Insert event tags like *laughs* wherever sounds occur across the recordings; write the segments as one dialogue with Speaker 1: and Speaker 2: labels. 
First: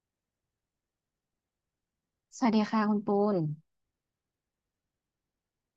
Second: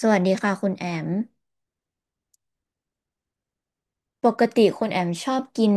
Speaker 1: สวัสดีค่ะคุณแอม
Speaker 2: สวัสดีค่ะคุณปูน
Speaker 1: ปกติคุณแอมชอบกิน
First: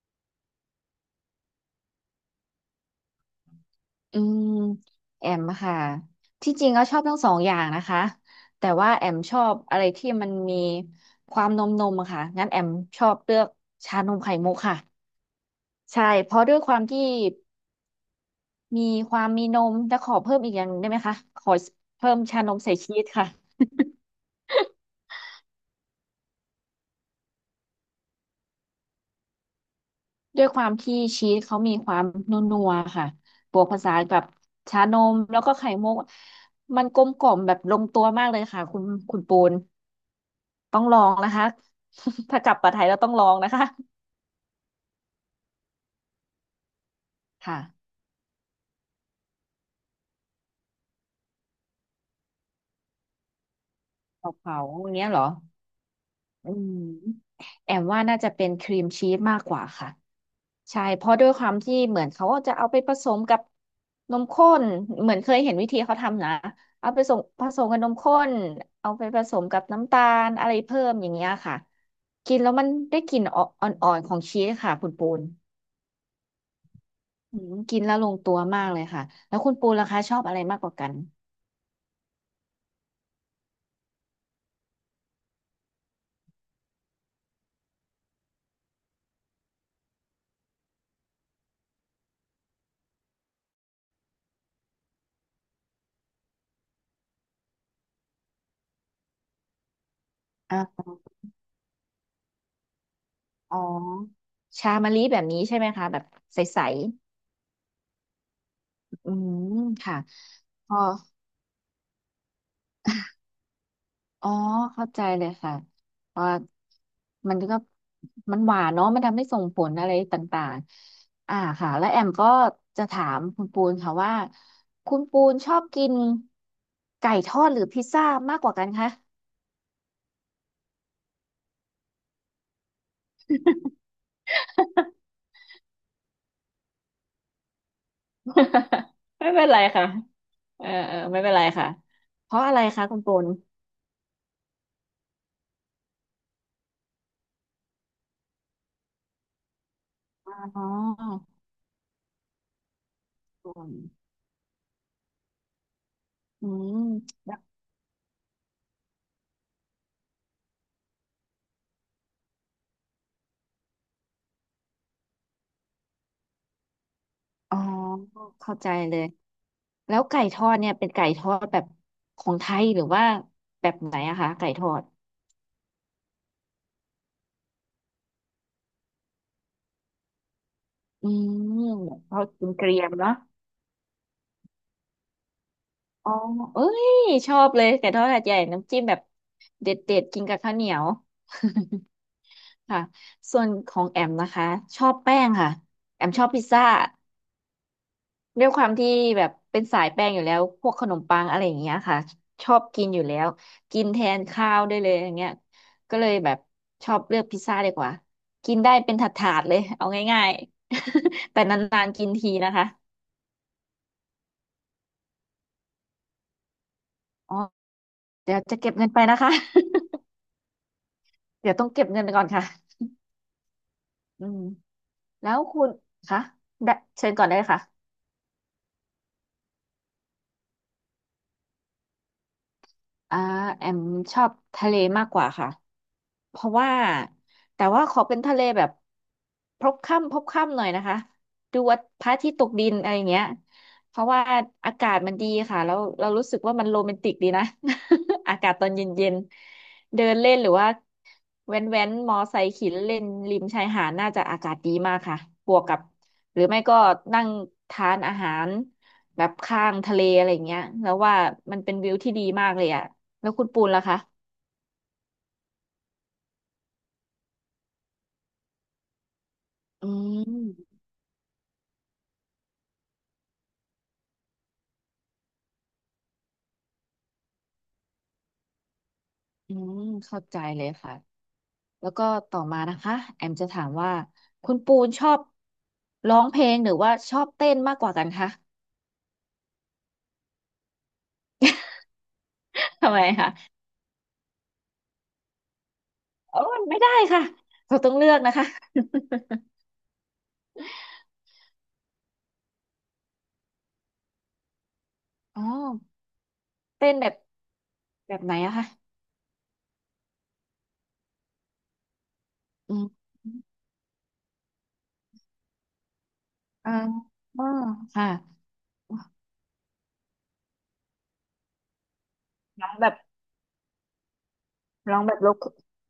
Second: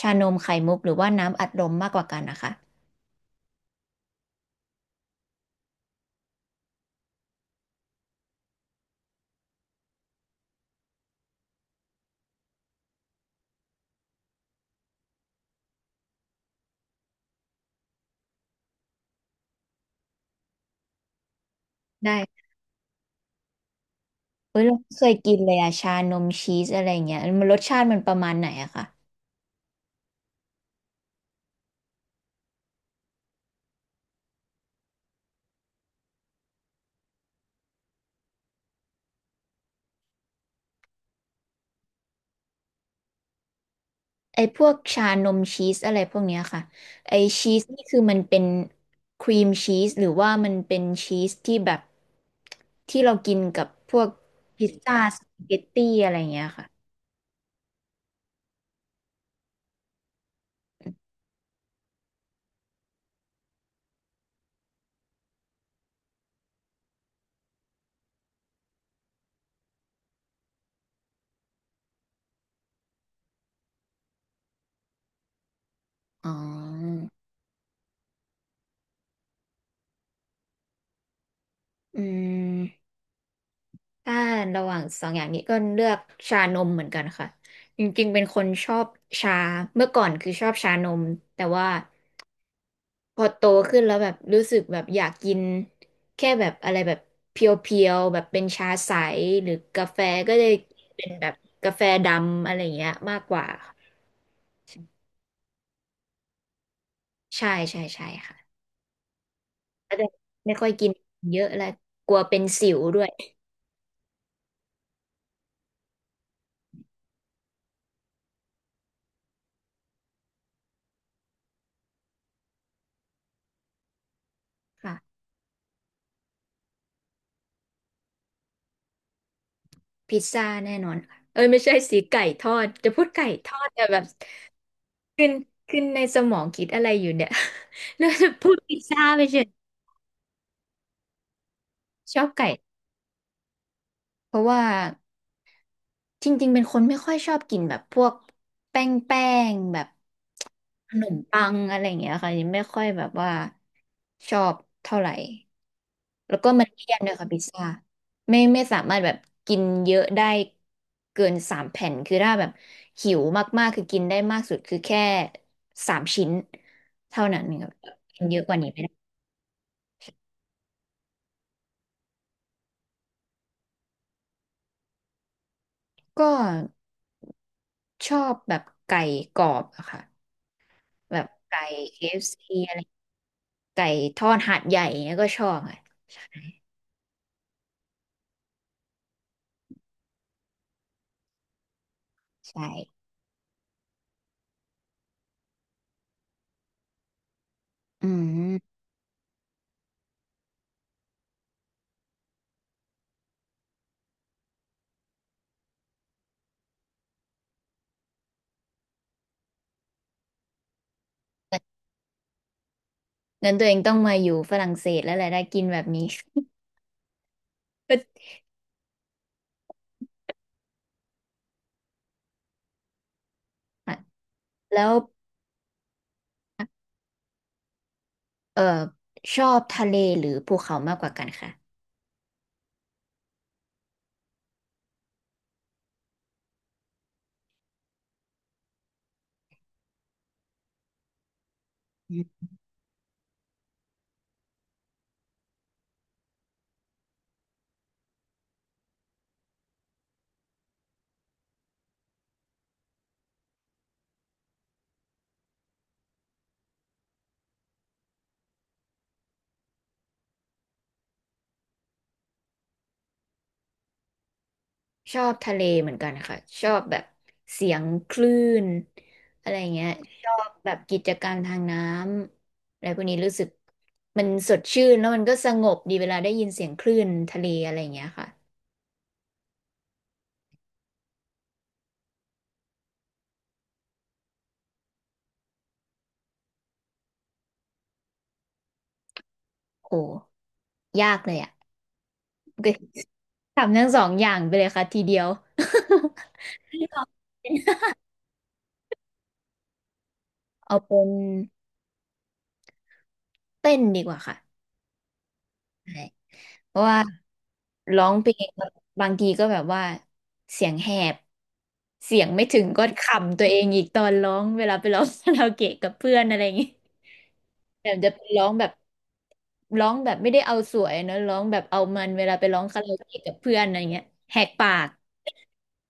Speaker 1: ชานมไข่มุกหรือว่าน้ำอัดลมมากกว่ากันนะคะ
Speaker 2: อืมแอมค่ะที่จริงก็ชอบทั้งสองอย่างนะคะแต่ว่าแอมชอบอะไรที่มันมีความนมอะค่ะงั้นแอมชอบเลือกชานมไข่มุกค่ะใช่เพราะด้วยความที่มีความมีนมแต่ขอเพิ่มอีกอย่างหนึ่งได้ไหมคะขอเพิ่มชา
Speaker 1: ได้
Speaker 2: นมใส่ชีสค่ะ
Speaker 1: เฮ้ยเราไม่เคยกินเลยอะชานมชีสอะไรเงี้ยมันรสชาติมันประมาณไหนอะคะ
Speaker 2: ด้วยความที่ชีสเขามีความนัวๆค่ะบวกผสานกับชานมแล้วก็ไข่มุกมันกลมกล่อมแบบลงตัวมากเลยค่ะคุณปูน ต้องลองนะคะ *laughs* ถ้ากลับมาไทยแล้วต้องลองนะคะ
Speaker 1: ไอพวกชานมชีสอะไรพวกเนี้ยค่ะไอชี
Speaker 2: ค่ะ
Speaker 1: สนี่คือมันเป็นครีมชีสหรือว่ามันเป็นชีสที่แบบที่เรากินกับพวก
Speaker 2: เผาเผา
Speaker 1: พิซ
Speaker 2: อย่าง
Speaker 1: ซ่า
Speaker 2: เงี้ย
Speaker 1: ส
Speaker 2: เหรอ
Speaker 1: ปาเกตตี้อะไรเงี้ย
Speaker 2: อื
Speaker 1: ค่ะ
Speaker 2: มแอมว่าน่าจะเป็นครีมชีสมากกว่าค่ะใช่เพราะด้วยความที่เหมือนเขาจะเอาไปผสมกับนมข้นเหมือนเคยเห็นวิธีเขาทำนะเอาไปส่งผสมกับนมข้นเอาไปผสมกับน้ำตาลอะไรเพิ่มอย่างเงี้ยค่ะกินแล้วมันได้กลิ่นอ่อนๆของชีสค่ะคุณปูน
Speaker 1: อ๋อ
Speaker 2: อืมกินแล้วลงตัวมากเลยค่ะแล้วคุณปูนล่ะคะชอบอะไรมากกว่ากัน
Speaker 1: อืม ถ้าระหว่างสองอย่างนี้ก็เลือกชานมเหมือนกันค่ะจริงๆเป็นคนชอบชาเมื่อก่อนคือชอบชานมแต่ว่าพอโตขึ้นแล้วแบบรู้สึกแบบอยากกินแค่แบบอะไรแบบเพียวๆแบบเป็นชาใสหรือกาแฟก็เลยเป็นแบบกาแฟดำอะไรอย่างเงี้ยมากกว่า
Speaker 2: อ๋อ
Speaker 1: ค่ะ
Speaker 2: ชามะลิแบบนี้ใช่ไหมคะแบบใส
Speaker 1: ใช่ใช่ใช่ค่ะ
Speaker 2: ๆอืม
Speaker 1: ก็
Speaker 2: ค่ะ
Speaker 1: จะไม่ค่อ
Speaker 2: พ
Speaker 1: ย
Speaker 2: อ
Speaker 1: กินเยอะแล้วกลัวเป็นสิวด้วย
Speaker 2: อ๋อเข้าใจเลยค่ะเพอมันก็มันหวานเนาะมันทำให้ส่งผลอะไรต่างๆอ่าค่ะแล้วแอมก็จะถามคุณปูนค่ะว่าคุณปู
Speaker 1: ค่ะ
Speaker 2: นชอบกินไก่ทอดหรือพิซซ่ามากกว่ากันคะ
Speaker 1: พิซซ่าแน่นอนค่ะเอ้ยไม่ใช่สีไก่ทอดจะพูดไก่ทอดแต่แบบ ขึ้นขึ้นในสมองคิดอะไรอยู่เนี่ย *laughs* แล้วจะพูดพิซซ่า
Speaker 2: *laughs*
Speaker 1: ไป
Speaker 2: ไม่
Speaker 1: เฉ
Speaker 2: เป็
Speaker 1: ย
Speaker 2: นไรค่ะเออเออไม่เป็นไรค่ะ
Speaker 1: ชอบ
Speaker 2: เพราะ
Speaker 1: ไก่
Speaker 2: อะไรคะคุณปูน
Speaker 1: เพราะว่าจริงๆเป็นคนไม่ค่อยชอบกินแบบพวกแป้งแป้งแบบ
Speaker 2: อ๋อ
Speaker 1: ขนมปังอะไรอย่างเงี้ยค่ะยังไม่ค่อยแบบว่าชอบเท่าไหร่แล้ว
Speaker 2: อื
Speaker 1: ก็มันเลี่ยนด้วย
Speaker 2: ม
Speaker 1: ค่ะพิซซ่าไม่ไม่สามารถแบบกินเยอะได้เกินสามแผ่นคือถ้าแบบหิวมากๆคือกินได้มากสุดคือแค่สามชิ้นเท่านั้น
Speaker 2: อ๋อ
Speaker 1: ครับกินเยอะก
Speaker 2: เข้า
Speaker 1: ว่า
Speaker 2: ใจ
Speaker 1: นี้ไม่
Speaker 2: เล
Speaker 1: ได้
Speaker 2: ยแล้วไก่ทอดเนี่ยเป็นไก่ทอดแบบของไทยหรือว่าแบบไหนอะคะไก่ทอด
Speaker 1: ก็ชอบแบบไก่กรอบอะค่ะ
Speaker 2: อื
Speaker 1: แบบไก่
Speaker 2: มแบบทอด
Speaker 1: KFC
Speaker 2: กิ
Speaker 1: อฟ
Speaker 2: น
Speaker 1: ซี
Speaker 2: เก
Speaker 1: อะ
Speaker 2: รี
Speaker 1: ไร
Speaker 2: ยมๆเนาะ
Speaker 1: ไก่ทอดหาดใหญ่เนี่ยก็ชอบอะ
Speaker 2: อ๋อเอ้ยชอบเลยไก่ทอดหาดใหญ่น้ำจิ้มแบบเด็ดๆกินกับข้าวเหนียว
Speaker 1: ใช่
Speaker 2: *laughs* ค่ะส่วนของแอมนะคะชอบแป้งค่ะแอมชอบพิซซ่า
Speaker 1: อื
Speaker 2: ด้วยค
Speaker 1: ม
Speaker 2: วามที่แบบเป็นสายแป้งอยู่แล้วพวกขนมปังอะไรอย่างเงี้ยค่ะชอบกินอยู่แล้วกินแทนข้าวได้เลยอย่างเงี้ยก็เลยแบบชอบเลือกพิซซ่าดีกว่ากินได้เป็นถาดๆเลยเอาง่ายๆ *laughs* แต่นานๆกินทีนะคะ
Speaker 1: งั้นตัวเองต้องมาอยู่ฝรั่งเศสแล้วแหละได้กินแบบนี้
Speaker 2: อ๋อ
Speaker 1: *laughs*
Speaker 2: เดี๋ยวจะเก็บเงินไปนะคะ *laughs* เดี๋ยวต้องเก็บเงินไปก่อนค่ะ
Speaker 1: อ่ะ
Speaker 2: อืม
Speaker 1: แล้ว
Speaker 2: แล้วคุณคะได้เชิญก่อนได้เลยค่ะ
Speaker 1: เออชอบทะเลหรือภูเขามากกว่ากันค่ะ
Speaker 2: อ่าแอมชอบทะเลมากกว่าค่ะเพราะว่าแต่ว่าขอเป็นทะเลแบบพบค่ำหน่อยนะคะดูว่าพระ
Speaker 1: อื
Speaker 2: อาทิตย์ต
Speaker 1: ม
Speaker 2: กดินอะไรอย่างเงี้ยเพราะว่าอากาศมันดีค่ะแล้วเรารู้สึกว่ามันโรแมนติกดีนะ *laughs* อากาศตอนเย็นๆเดินเล่นหรือว่าแว้นมอไซค์ขี่เล่นริมชายหาดน่าจะอากาศดีมากค่ะบวกกับหรือไม่ก็นั่งทานอาหารแบบข้างทะเลอะไรอย่างเงี้ยแล้วว่ามันเป็นวิวที่ดีมากเลยอ่ะ แล้วคุณปูนล่ะคะ
Speaker 1: ชอบทะเลเหมือนกันค่ะชอบแบบเสียงคลื่นอะไรเงี้
Speaker 2: อื
Speaker 1: ย แบบ
Speaker 2: ม
Speaker 1: กิจกรรมทางน้ำอะไรพวกนี้รู้สึกมันสดชื่นแล้วมันก็สงบดีเวลาได้ยินเสียงคลื่นทะเลอะไรอย่างเงี้ยค่ะ
Speaker 2: อืมเข้าใจเลยค่ะ แล้วก็ต่อมานะคะแอมจะถามว่าคุณปูนชอบร้องเพลงหรือว่าชอบเต้นมากกว่ากันคะ
Speaker 1: โอ้ยากเลยอ่ะก็
Speaker 2: *laughs* ทำไมคะ
Speaker 1: ทำทั้งสองอย่างไปเลยค่ะทีเดียว
Speaker 2: โอ้
Speaker 1: *laughs*
Speaker 2: ยไม่ได้ค่ะเราต้องเลือกนะคะ
Speaker 1: เอาเป็นเต้นดีกว่าค่ะ
Speaker 2: *laughs* อ๋อ
Speaker 1: ใช่ เพราะ
Speaker 2: เต้น
Speaker 1: ว่า
Speaker 2: แบบ
Speaker 1: ร้อ
Speaker 2: แบ
Speaker 1: ง
Speaker 2: บ
Speaker 1: เพ
Speaker 2: ไห
Speaker 1: ล
Speaker 2: น
Speaker 1: ง
Speaker 2: อะคะ
Speaker 1: บางทีก็แบบว่าเสียงแหบเสียงไม่ถึง
Speaker 2: อื
Speaker 1: ก็
Speaker 2: ม
Speaker 1: ขำตัวเองอีกตอนร้องเวลาไปร้องคาราโอเกะกับเพื่อนอะไรอย่างงี้
Speaker 2: อ่าอ๋อ
Speaker 1: แบบ
Speaker 2: ค่ะ
Speaker 1: จะไปร้องแบบร้องแบบไม่ได้เอาสวยนะร้องแบบเอามันเวลาไปร้อง
Speaker 2: ร้อง
Speaker 1: คา
Speaker 2: แบ
Speaker 1: รา
Speaker 2: บ
Speaker 1: โอเกะกับเพื่อนอะไรเงี้ยแหกปาก
Speaker 2: ร้องแบบลบ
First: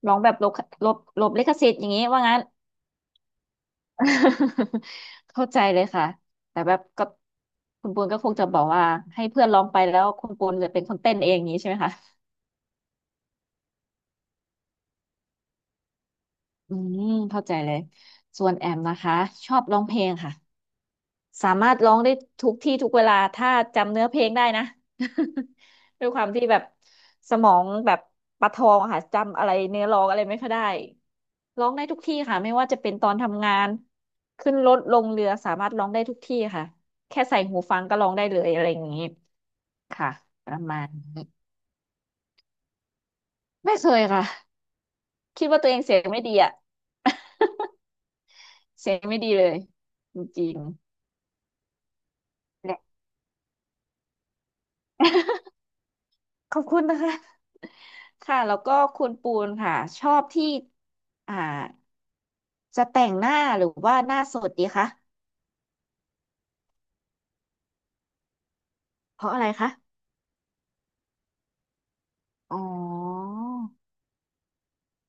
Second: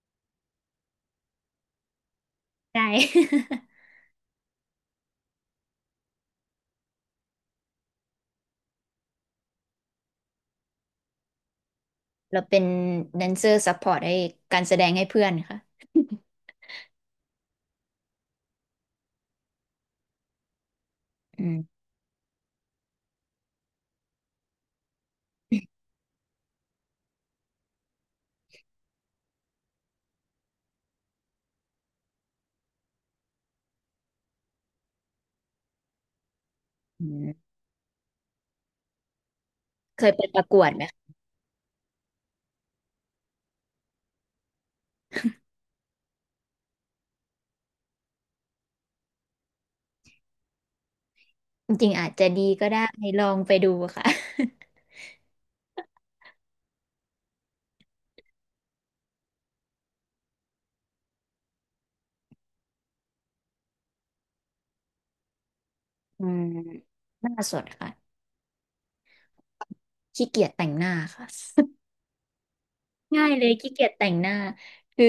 Speaker 2: ร้องแบบลบลบลิขสิทธิ์อย่างนี้ว่างั้น
Speaker 1: ใช่ *laughs*
Speaker 2: *laughs* เข้าใจเลยค่ะแต่แบบก็คุณปูนก็คงจะบอกว่าให้เพื่อนร้องไปแล้วคุณปูนจะเป็นคนเต้นเองอย่างนี้ใช่ไหมคะ
Speaker 1: เราเป็นแดนเซอร์ซัพพอร์ตให้การแสดงให้เพื่อนค่ะ
Speaker 2: อืมเข้าใจเลยส่วนแอมนะคะชอบร้องเพลงค่ะ
Speaker 1: อื
Speaker 2: สามารถ
Speaker 1: ม
Speaker 2: ร้องได้ทุกที่ทุกเวลาถ้าจำเนื้อเพลงได้นะ *laughs* ด้วยความที่แบบสมองแบบประทองอะค่ะจำอะไรเนื้อร้องอะไรไม่ค่อยได้ร้องได้ทุกที่ค่ะไม่ว่าจะเป็นตอนทำงานขึ้นรถลงเรือสามารถร้องได้ทุกที่ค่ะ
Speaker 1: อื
Speaker 2: แค่ใส่
Speaker 1: ม
Speaker 2: หูฟังก็ร้องได้เลยอะไรอย่างนี้
Speaker 1: เค
Speaker 2: ค่ะ
Speaker 1: ยไปประ
Speaker 2: ป
Speaker 1: ก
Speaker 2: ระ
Speaker 1: วด
Speaker 2: มา
Speaker 1: ไหม
Speaker 2: ณ
Speaker 1: คะ
Speaker 2: นี้ไม่เคยค่ะคิดว่าตัวเองเสียงไม่ดีอะ *laughs* เสียงไม่ดีเลยจริง
Speaker 1: จริงๆอาจจะดี
Speaker 2: ๆ
Speaker 1: ก็
Speaker 2: แหล
Speaker 1: ได้ลองไปดูค่ะ
Speaker 2: ะ ขอบคุณนะคะ *laughs* ค่ะแล้วก็คุณปูนค่ะชอบที่อ่าจะแต่งหน้าหรือว่าหน้าสดดีคะ
Speaker 1: อืมหน้าสดค่ะ
Speaker 2: เพราะอะไรคะ
Speaker 1: ขี้เกียจแต่งหน้าค่ะ *laughs*
Speaker 2: อ๋
Speaker 1: ง่าย
Speaker 2: อ
Speaker 1: เลยขี้เกียจแต่งหน้าคือ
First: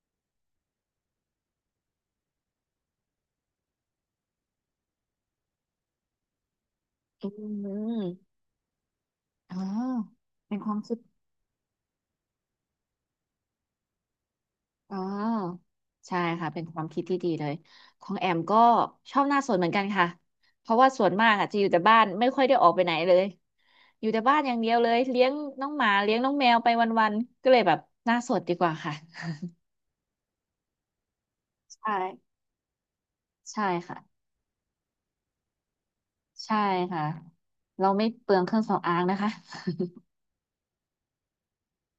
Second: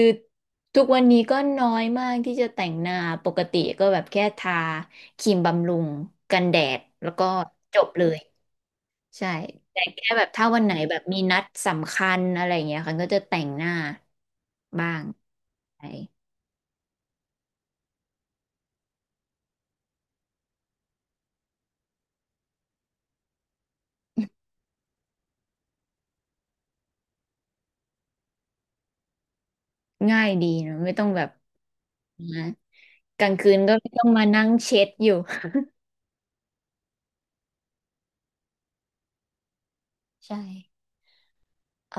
Speaker 1: ทุกวันนี้ก็น้อยมากที่จะแต่งหน้าปกติก็แบบแค่ทาครีมบำรุงกันแดดแล้วก็
Speaker 2: อื
Speaker 1: จบเลย
Speaker 2: ม
Speaker 1: ใช่
Speaker 2: อ๋อ
Speaker 1: แต่แค่แบบถ้า
Speaker 2: เป็น
Speaker 1: วัน
Speaker 2: ค
Speaker 1: ไหน
Speaker 2: วาม
Speaker 1: แบ
Speaker 2: คิด
Speaker 1: บมีนัดสำคัญอะไรอย่างเงี้ยค่ะก็จะแต่งหน้าบ้า
Speaker 2: อ๋
Speaker 1: ง
Speaker 2: อ
Speaker 1: ใช่
Speaker 2: ใช่ค่ะเป็นความคิดที่ดีเลยของแอมก็ชอบหน้าสดเหมือนกันค่ะเพราะว่าส่วนมากอะจะอยู่แต่บ้านไม่ค่อยได้ออกไปไหนเลยอยู่แต่บ้านอย่างเดียวเลยเลี้ยงน้องหมาเลี้ยงน้องแมวไปวันๆก็เลยแบบหน้าสดดีกว่าค่ะ
Speaker 1: ง่ายดีเนอะไม่ต้องแบบ
Speaker 2: ใช่
Speaker 1: นะกลางคืน
Speaker 2: ใช่
Speaker 1: ก็ไม่
Speaker 2: ค่ะ
Speaker 1: ต้องมานั่งเช็ดอยู่
Speaker 2: ใช่ค่ะเราไม่เปลืองเครื่องสำอางนะคะ
Speaker 1: *laughs* ใช่เอ่อ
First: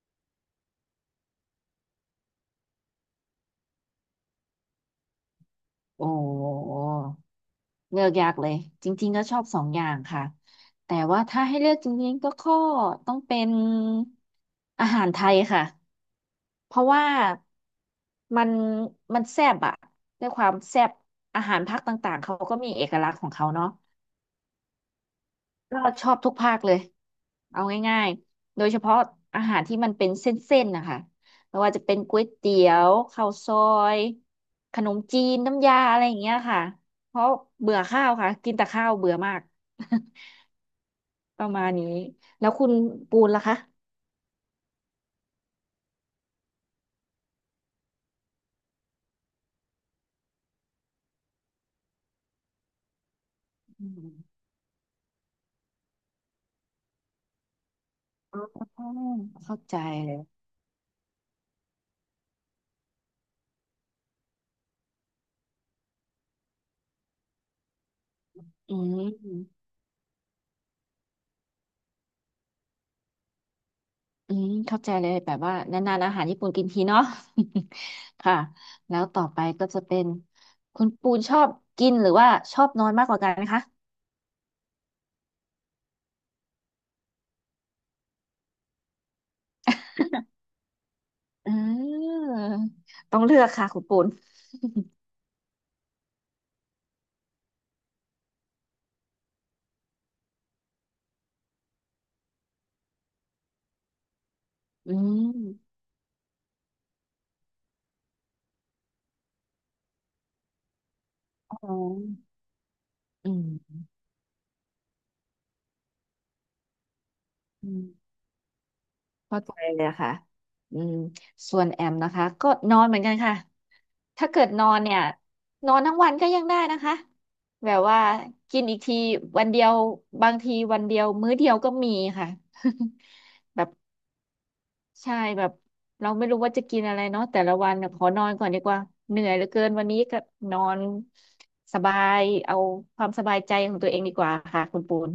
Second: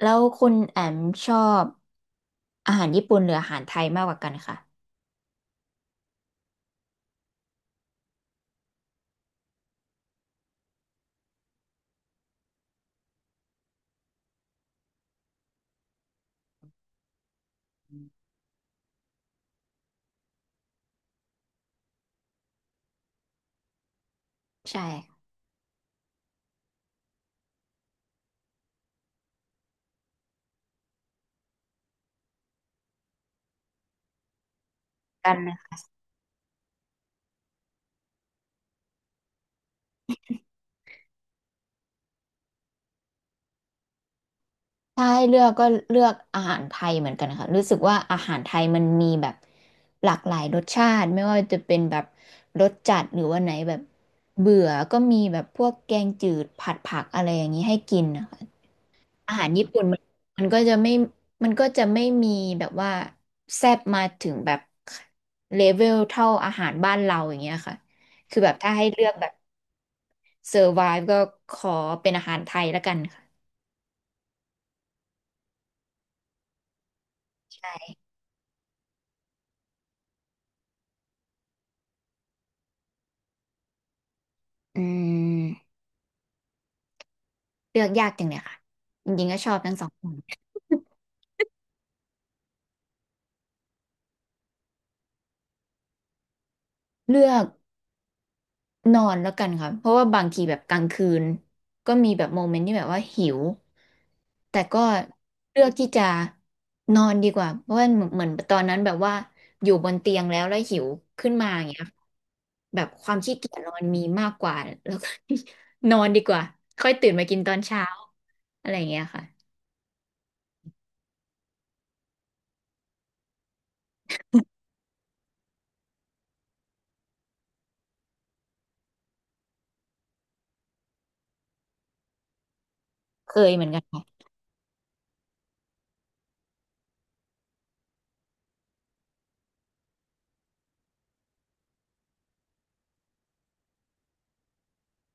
Speaker 1: แล้วคุณแอมชอบอาหารญี่ปุ่นหรืออาหารไทยมากกว่ากันค่ะ
Speaker 2: *laughs* โอ้เลือกยากเลยจริงๆก็ชอบสองอย่างค่ะแต่ว่าถ้าให้เลือกจริงๆก็ข้อต้องเป็นอาหารไทยค่ะเพราะว่ามันมันแซ่บอะด้วยความแซ่บอาหารภาคต่างๆเขาก็มีเอกลักษณ์ของเขาเนาะ
Speaker 1: ใช่
Speaker 2: ก็ชอบทุกภาคเลยเอาง่ายๆ โดยเฉพาะอาหารที่มันเป็นเส้นๆนะคะไม่ว่าจะเป็นก๋วยเตี๋ยวข้าวซอยขนมจี
Speaker 1: กั
Speaker 2: น
Speaker 1: นนะ
Speaker 2: น้ำยาอะไรอย่างเงี้ยค่ะ เพราะเบื่อข้าวค่ะกินแต่ข้าวเบื่อมาก *laughs* ประมาณนี้แล้วคุณปูนล่ะคะ
Speaker 1: ถ้าให้เลือกก็เลือกอาหารไทยเหมือนกันค่ะรู้สึกว่าอาหารไทยมันมีแบบหลากหลายรสชาติไม่ว่าจะเป็นแบบรสจัดหรือว่าไหนแบบ
Speaker 2: อืม
Speaker 1: เบื่อก็มีแบบพวกแกงจืดผัดผักอะไรอย่างนี้ให้กินนะคะ
Speaker 2: อ๋อ
Speaker 1: อาหาร
Speaker 2: เข้า
Speaker 1: ญี่
Speaker 2: ใจ
Speaker 1: ปุ่นมัน
Speaker 2: เลย
Speaker 1: มันก็จะไม่มันก็จะไม่มีแบบว่าแซ่บมาถึงแบบเลเวลเท่าอาหารบ้านเราอย่างเงี้ยค่ะคือแบบถ้า
Speaker 2: อื
Speaker 1: ให้เลือกแบบ
Speaker 2: ม
Speaker 1: เซอร์ไวฟ์ก็ขอเป็นอาหารไทยละกันค่ะ
Speaker 2: อืมเข้าใจเลยแบบว่านานๆอาหารญี่ปุ่นกินทีเนาะ
Speaker 1: ใช่
Speaker 2: *laughs* ค่ะแล้วต่อไปก็จะเป็นคุณปูนชอบกินหรือว่าชอบนอนมากกว่ากันไหมคะ
Speaker 1: อืมเลือกยากจังเลยค่ะจริงๆก็ชอบทั้งสองคน
Speaker 2: อืมต้องเลือกค่ะคุณปูน
Speaker 1: เลือก นอนแล้วกันค่ะเพราะว่าบางทีแบบกลางคืนก็มีแบบโมเมนต์ที่แบบว่าหิวแต่ก็
Speaker 2: อื
Speaker 1: เลือก
Speaker 2: ม
Speaker 1: ที่จะนอนดีกว่าเพราะว่าเหมือนตอนนั้นแบบว่าอยู่บนเตียงแล้วหิวขึ้นมา
Speaker 2: อ๋
Speaker 1: อย่าง
Speaker 2: อ
Speaker 1: เงี้ยค่ะแบบความ
Speaker 2: อื
Speaker 1: ขี้เกียจนอนมีมากกว่าแล้วก็ *laughs* นอนดีกว่าค่อยตื่นมากินตอนเช้า
Speaker 2: ม
Speaker 1: อะไรอย่างเงี้ยค่ะ
Speaker 2: เข้าใจเลยอะค่ะอืมส่วนแอมนะคะก็นอนเหมือนกันค่ะ ถ้าเกิดนอนเนี่ยนอนทั้งวันก็ยังได้นะคะ แบบว่ากินอีกทีวันเดียวบางทีวันเดียวมื้อเดียวก็มีค่ะ
Speaker 1: เคย
Speaker 2: *laughs*
Speaker 1: เห
Speaker 2: แบ
Speaker 1: มือ
Speaker 2: บ
Speaker 1: นกันค่ะ
Speaker 2: ใช่แบบเราไม่รู้ว่าจะกินอะไรเนาะแต่ละวันน่ะขอนอนก่อนดีกว่าเหนื่อยเหลือเกินวันนี้ก็นอนสบายเอาความสบายใจของตัวเองดีกว่าค่ะคุณปูน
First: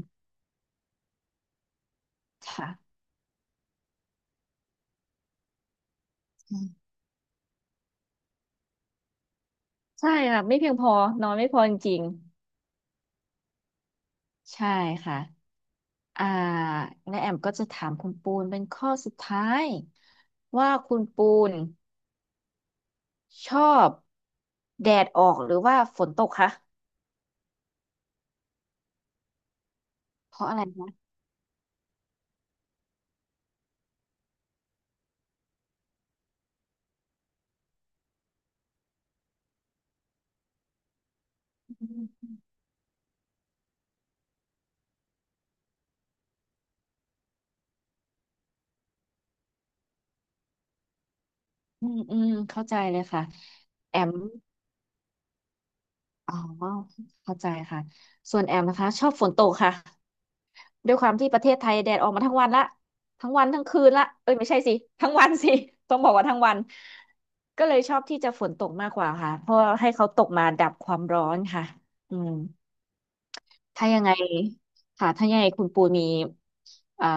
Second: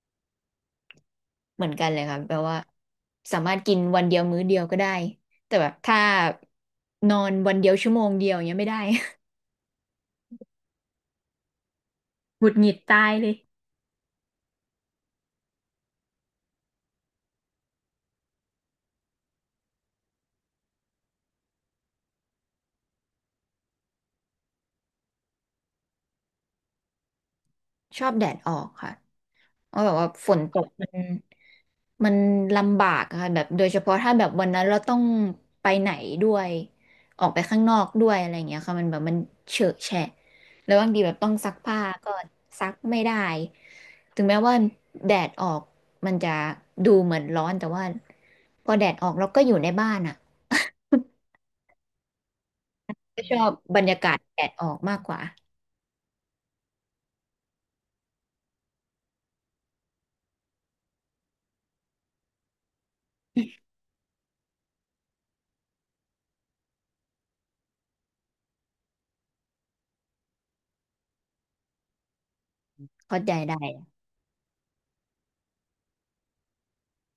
Speaker 1: เหมือนกันเลยค่ะแบบว่า
Speaker 2: ค่ะ
Speaker 1: สามารถกินวันเดียวมื้อเดียวก็ได้แต่แบบถ้านอนวันเดียวชั่วโมงเดียวอย่างเงี้ยไม่ได้
Speaker 2: ใช่ค่ะไม่เพียงพอนอนไม่พอจริง
Speaker 1: หงุดหงิดตายเลย
Speaker 2: ๆใช่ค่ะ อ่าและแอมก็จะถามคุณปูนเป็นข้อสุดท้ายว่าคุณปูนชอบแดดออกหรือว่าฝนตกคะ
Speaker 1: ชอบแดดออกค่ะเพราะแบบว่าฝ
Speaker 2: เพ
Speaker 1: น
Speaker 2: ราะ
Speaker 1: ต
Speaker 2: อะไร
Speaker 1: กมั
Speaker 2: นะ
Speaker 1: นมันลำบากอะค่ะแบบโดยเฉพาะถ้าแบบวันนั้นเราต้องไปไหนด้วยออกไปข้างนอกด้วยอะไรอย่างเงี้ยค่ะมันแบบมันเฉอะแฉะแล้วบางทีแบบต้องซักผ้าก็ซักไม่ได้ถึงแม้ว่าแดดออกมันจะดูเหมือนร้อนแต่ว่าพอแดดออกเราก็อยู่ในบ้านอ่ะ
Speaker 2: อืมอืมเข้าใจเลย
Speaker 1: ก็
Speaker 2: ค่ะ
Speaker 1: ชอบบรร
Speaker 2: แอ
Speaker 1: ยา
Speaker 2: ม
Speaker 1: กาศแดดออกมากกว่า
Speaker 2: อ๋อเข้าใจค่ะส่วนแอมนะคะชอบฝนตกค่ะด้วยความที่ประเทศไทยแดดออกมาทั้งวันละทั้งวันทั้งคืนละเอ้ยไม่ใช่สิทั้งวันสิ *laughs* ต้องบอกว่าทั้งวันก็เลยชอบที่จะฝนตกมากกว่าค่ะเพราะให้เขาตกมาดับความร้อนค่ะอืม
Speaker 1: เข้าใจได้
Speaker 2: ถ้ายังไงค่ะถ้ายังไงคุณปูมีอ่า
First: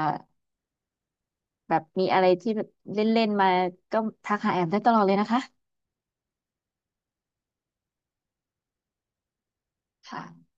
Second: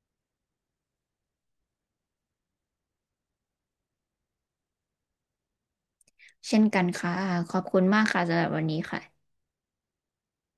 Speaker 2: แบบมีอะไรที่แบบเล่นๆมาก็ทักหาแอมได้ตลอดเลยนะคะ
Speaker 1: เช่นกันค่ะขอบคุณมากค่ะสำหรับวันนี้ค่ะ
Speaker 2: ค่ะ